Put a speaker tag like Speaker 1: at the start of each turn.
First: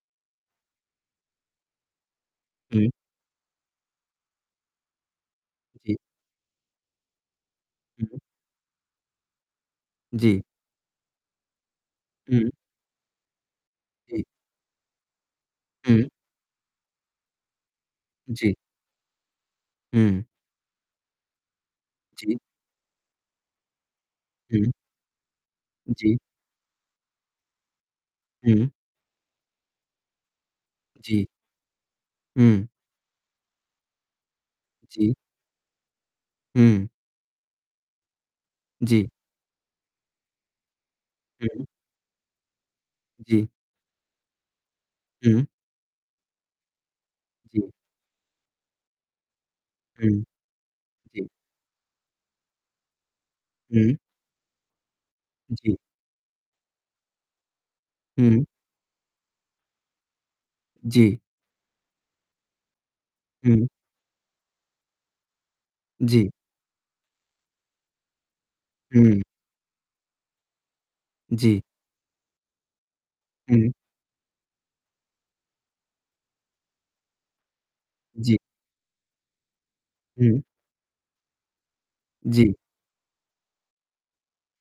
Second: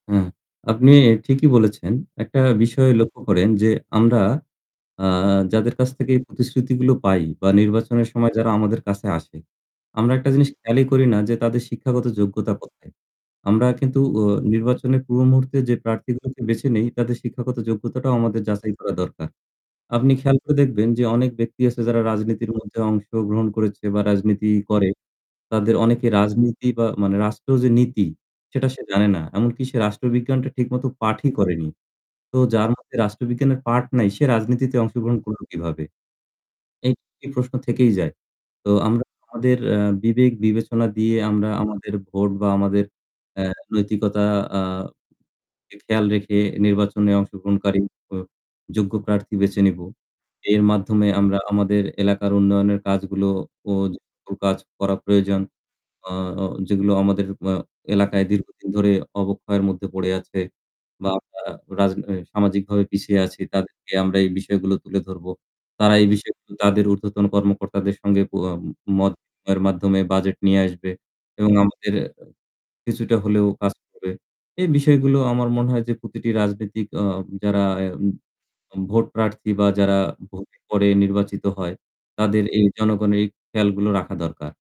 Speaker 1: হ্যাঁ, আপনি ঠিকই বলেছেন। একটা বিষয়
Speaker 2: হুম।
Speaker 1: লক্ষ্য করেন যে আমরা আ যাদের কাছ
Speaker 2: জ্বী।
Speaker 1: থেকে প্রতিশ্রুতিগুলো পাই বা নির্বাচনের
Speaker 2: হুম।
Speaker 1: সময় যারা আমাদের কাছে আসে, আমরা একটা
Speaker 2: জ্বি।
Speaker 1: জিনিস খেয়ালই করি না যে তাদের শিক্ষাগত
Speaker 2: হুম।
Speaker 1: যোগ্যতা কোথায়। আমরা কিন্তু
Speaker 2: হুম।
Speaker 1: অ নির্বাচনের পূর্ব মুহূর্তে যে
Speaker 2: হুম।
Speaker 1: প্রার্থীগুলোকে বেছে নেই তাদের শিক্ষাগত যোগ্যতাটাও আমাদের
Speaker 2: জ্বী।
Speaker 1: যাচাই করা দরকার। আপনি
Speaker 2: হুম।
Speaker 1: খেয়াল করে দেখবেন যে অনেক ব্যক্তি আছে যারা
Speaker 2: জ্বি।
Speaker 1: রাজনীতির মধ্যে অংশগ্রহণ করেছে বা রাজনীতি
Speaker 2: হুম।
Speaker 1: করে। তাদের অনেকে
Speaker 2: জ্বী।
Speaker 1: রাজনীতি বা মানে রাষ্ট্র যে নীতি সেটা
Speaker 2: হুম।
Speaker 1: সে জানে না। এমনকি সে রাষ্ট্রবিজ্ঞানটা ঠিকমতো
Speaker 2: জ্বি।
Speaker 1: পাঠই করেনি। তো
Speaker 2: হুম।
Speaker 1: যার মধ্যে রাষ্ট্রবিজ্ঞানের পাঠ নাই সে রাজনীতিতে
Speaker 2: জ্বি।
Speaker 1: অংশগ্রহণ করল কিভাবে?
Speaker 2: হুম।
Speaker 1: এই এই প্রশ্ন থেকেই যায়। তো
Speaker 2: জ্বি।
Speaker 1: আমরা আমাদের এ বিবেক বিবেচনা দিয়ে আমরা
Speaker 2: হুম।
Speaker 1: আমাদের ভোট বা আমাদের
Speaker 2: জ্বী।
Speaker 1: এ নৈতিকতা আ
Speaker 2: হুম।
Speaker 1: খেয়াল রেখে নির্বাচনে
Speaker 2: জ্বী।
Speaker 1: অংশগ্রহণকারী ও যোগ্য প্রার্থী বেছে নিবো।
Speaker 2: হুম।
Speaker 1: এর মাধ্যমে
Speaker 2: জ্বী।
Speaker 1: আমরা আমাদের এলাকার উন্নয়নের কাজগুলোও ও
Speaker 2: হুম।
Speaker 1: কাজ করা প্রয়োজন।
Speaker 2: জ্বী।
Speaker 1: আ অ যেগুলো আমাদের আ এলাকায়
Speaker 2: হুম।
Speaker 1: দীর্ঘদিন ধরে অবক্ষয়ের মধ্যে পড়ে আছে
Speaker 2: জ্বি।
Speaker 1: বা আমরা রাজ সামাজিকভাবে পিছিয়ে আছি
Speaker 2: হুম।
Speaker 1: তাদেরকে আমরা এই বিষয়গুলো তুলে ধরব। তারা এই
Speaker 2: জ্বি।
Speaker 1: বিষয়গুলো তাদের উর্ধ্বতন কর্মকর্তাদের সঙ্গে কো অ মত
Speaker 2: হুম।
Speaker 1: বিনিময়ের মাধ্যমে বাজেট নিয়ে আসবে। এবং
Speaker 2: জ্বি।
Speaker 1: আমাদের কিছুটা হলেও
Speaker 2: হুম।
Speaker 1: কাজ করে। এই বিষয়গুলো আমার মনে হয় যে প্রতিটি রাজনৈতিক আ যারা এ
Speaker 2: জ্বি।
Speaker 1: ভোট প্রার্থী বা যারা
Speaker 2: হুম।
Speaker 1: ভোটের পরে নির্বাচিত হয় তাদের
Speaker 2: জ্বি।
Speaker 1: এই জনগণের এই খেয়ালগুলো রাখা দরকার।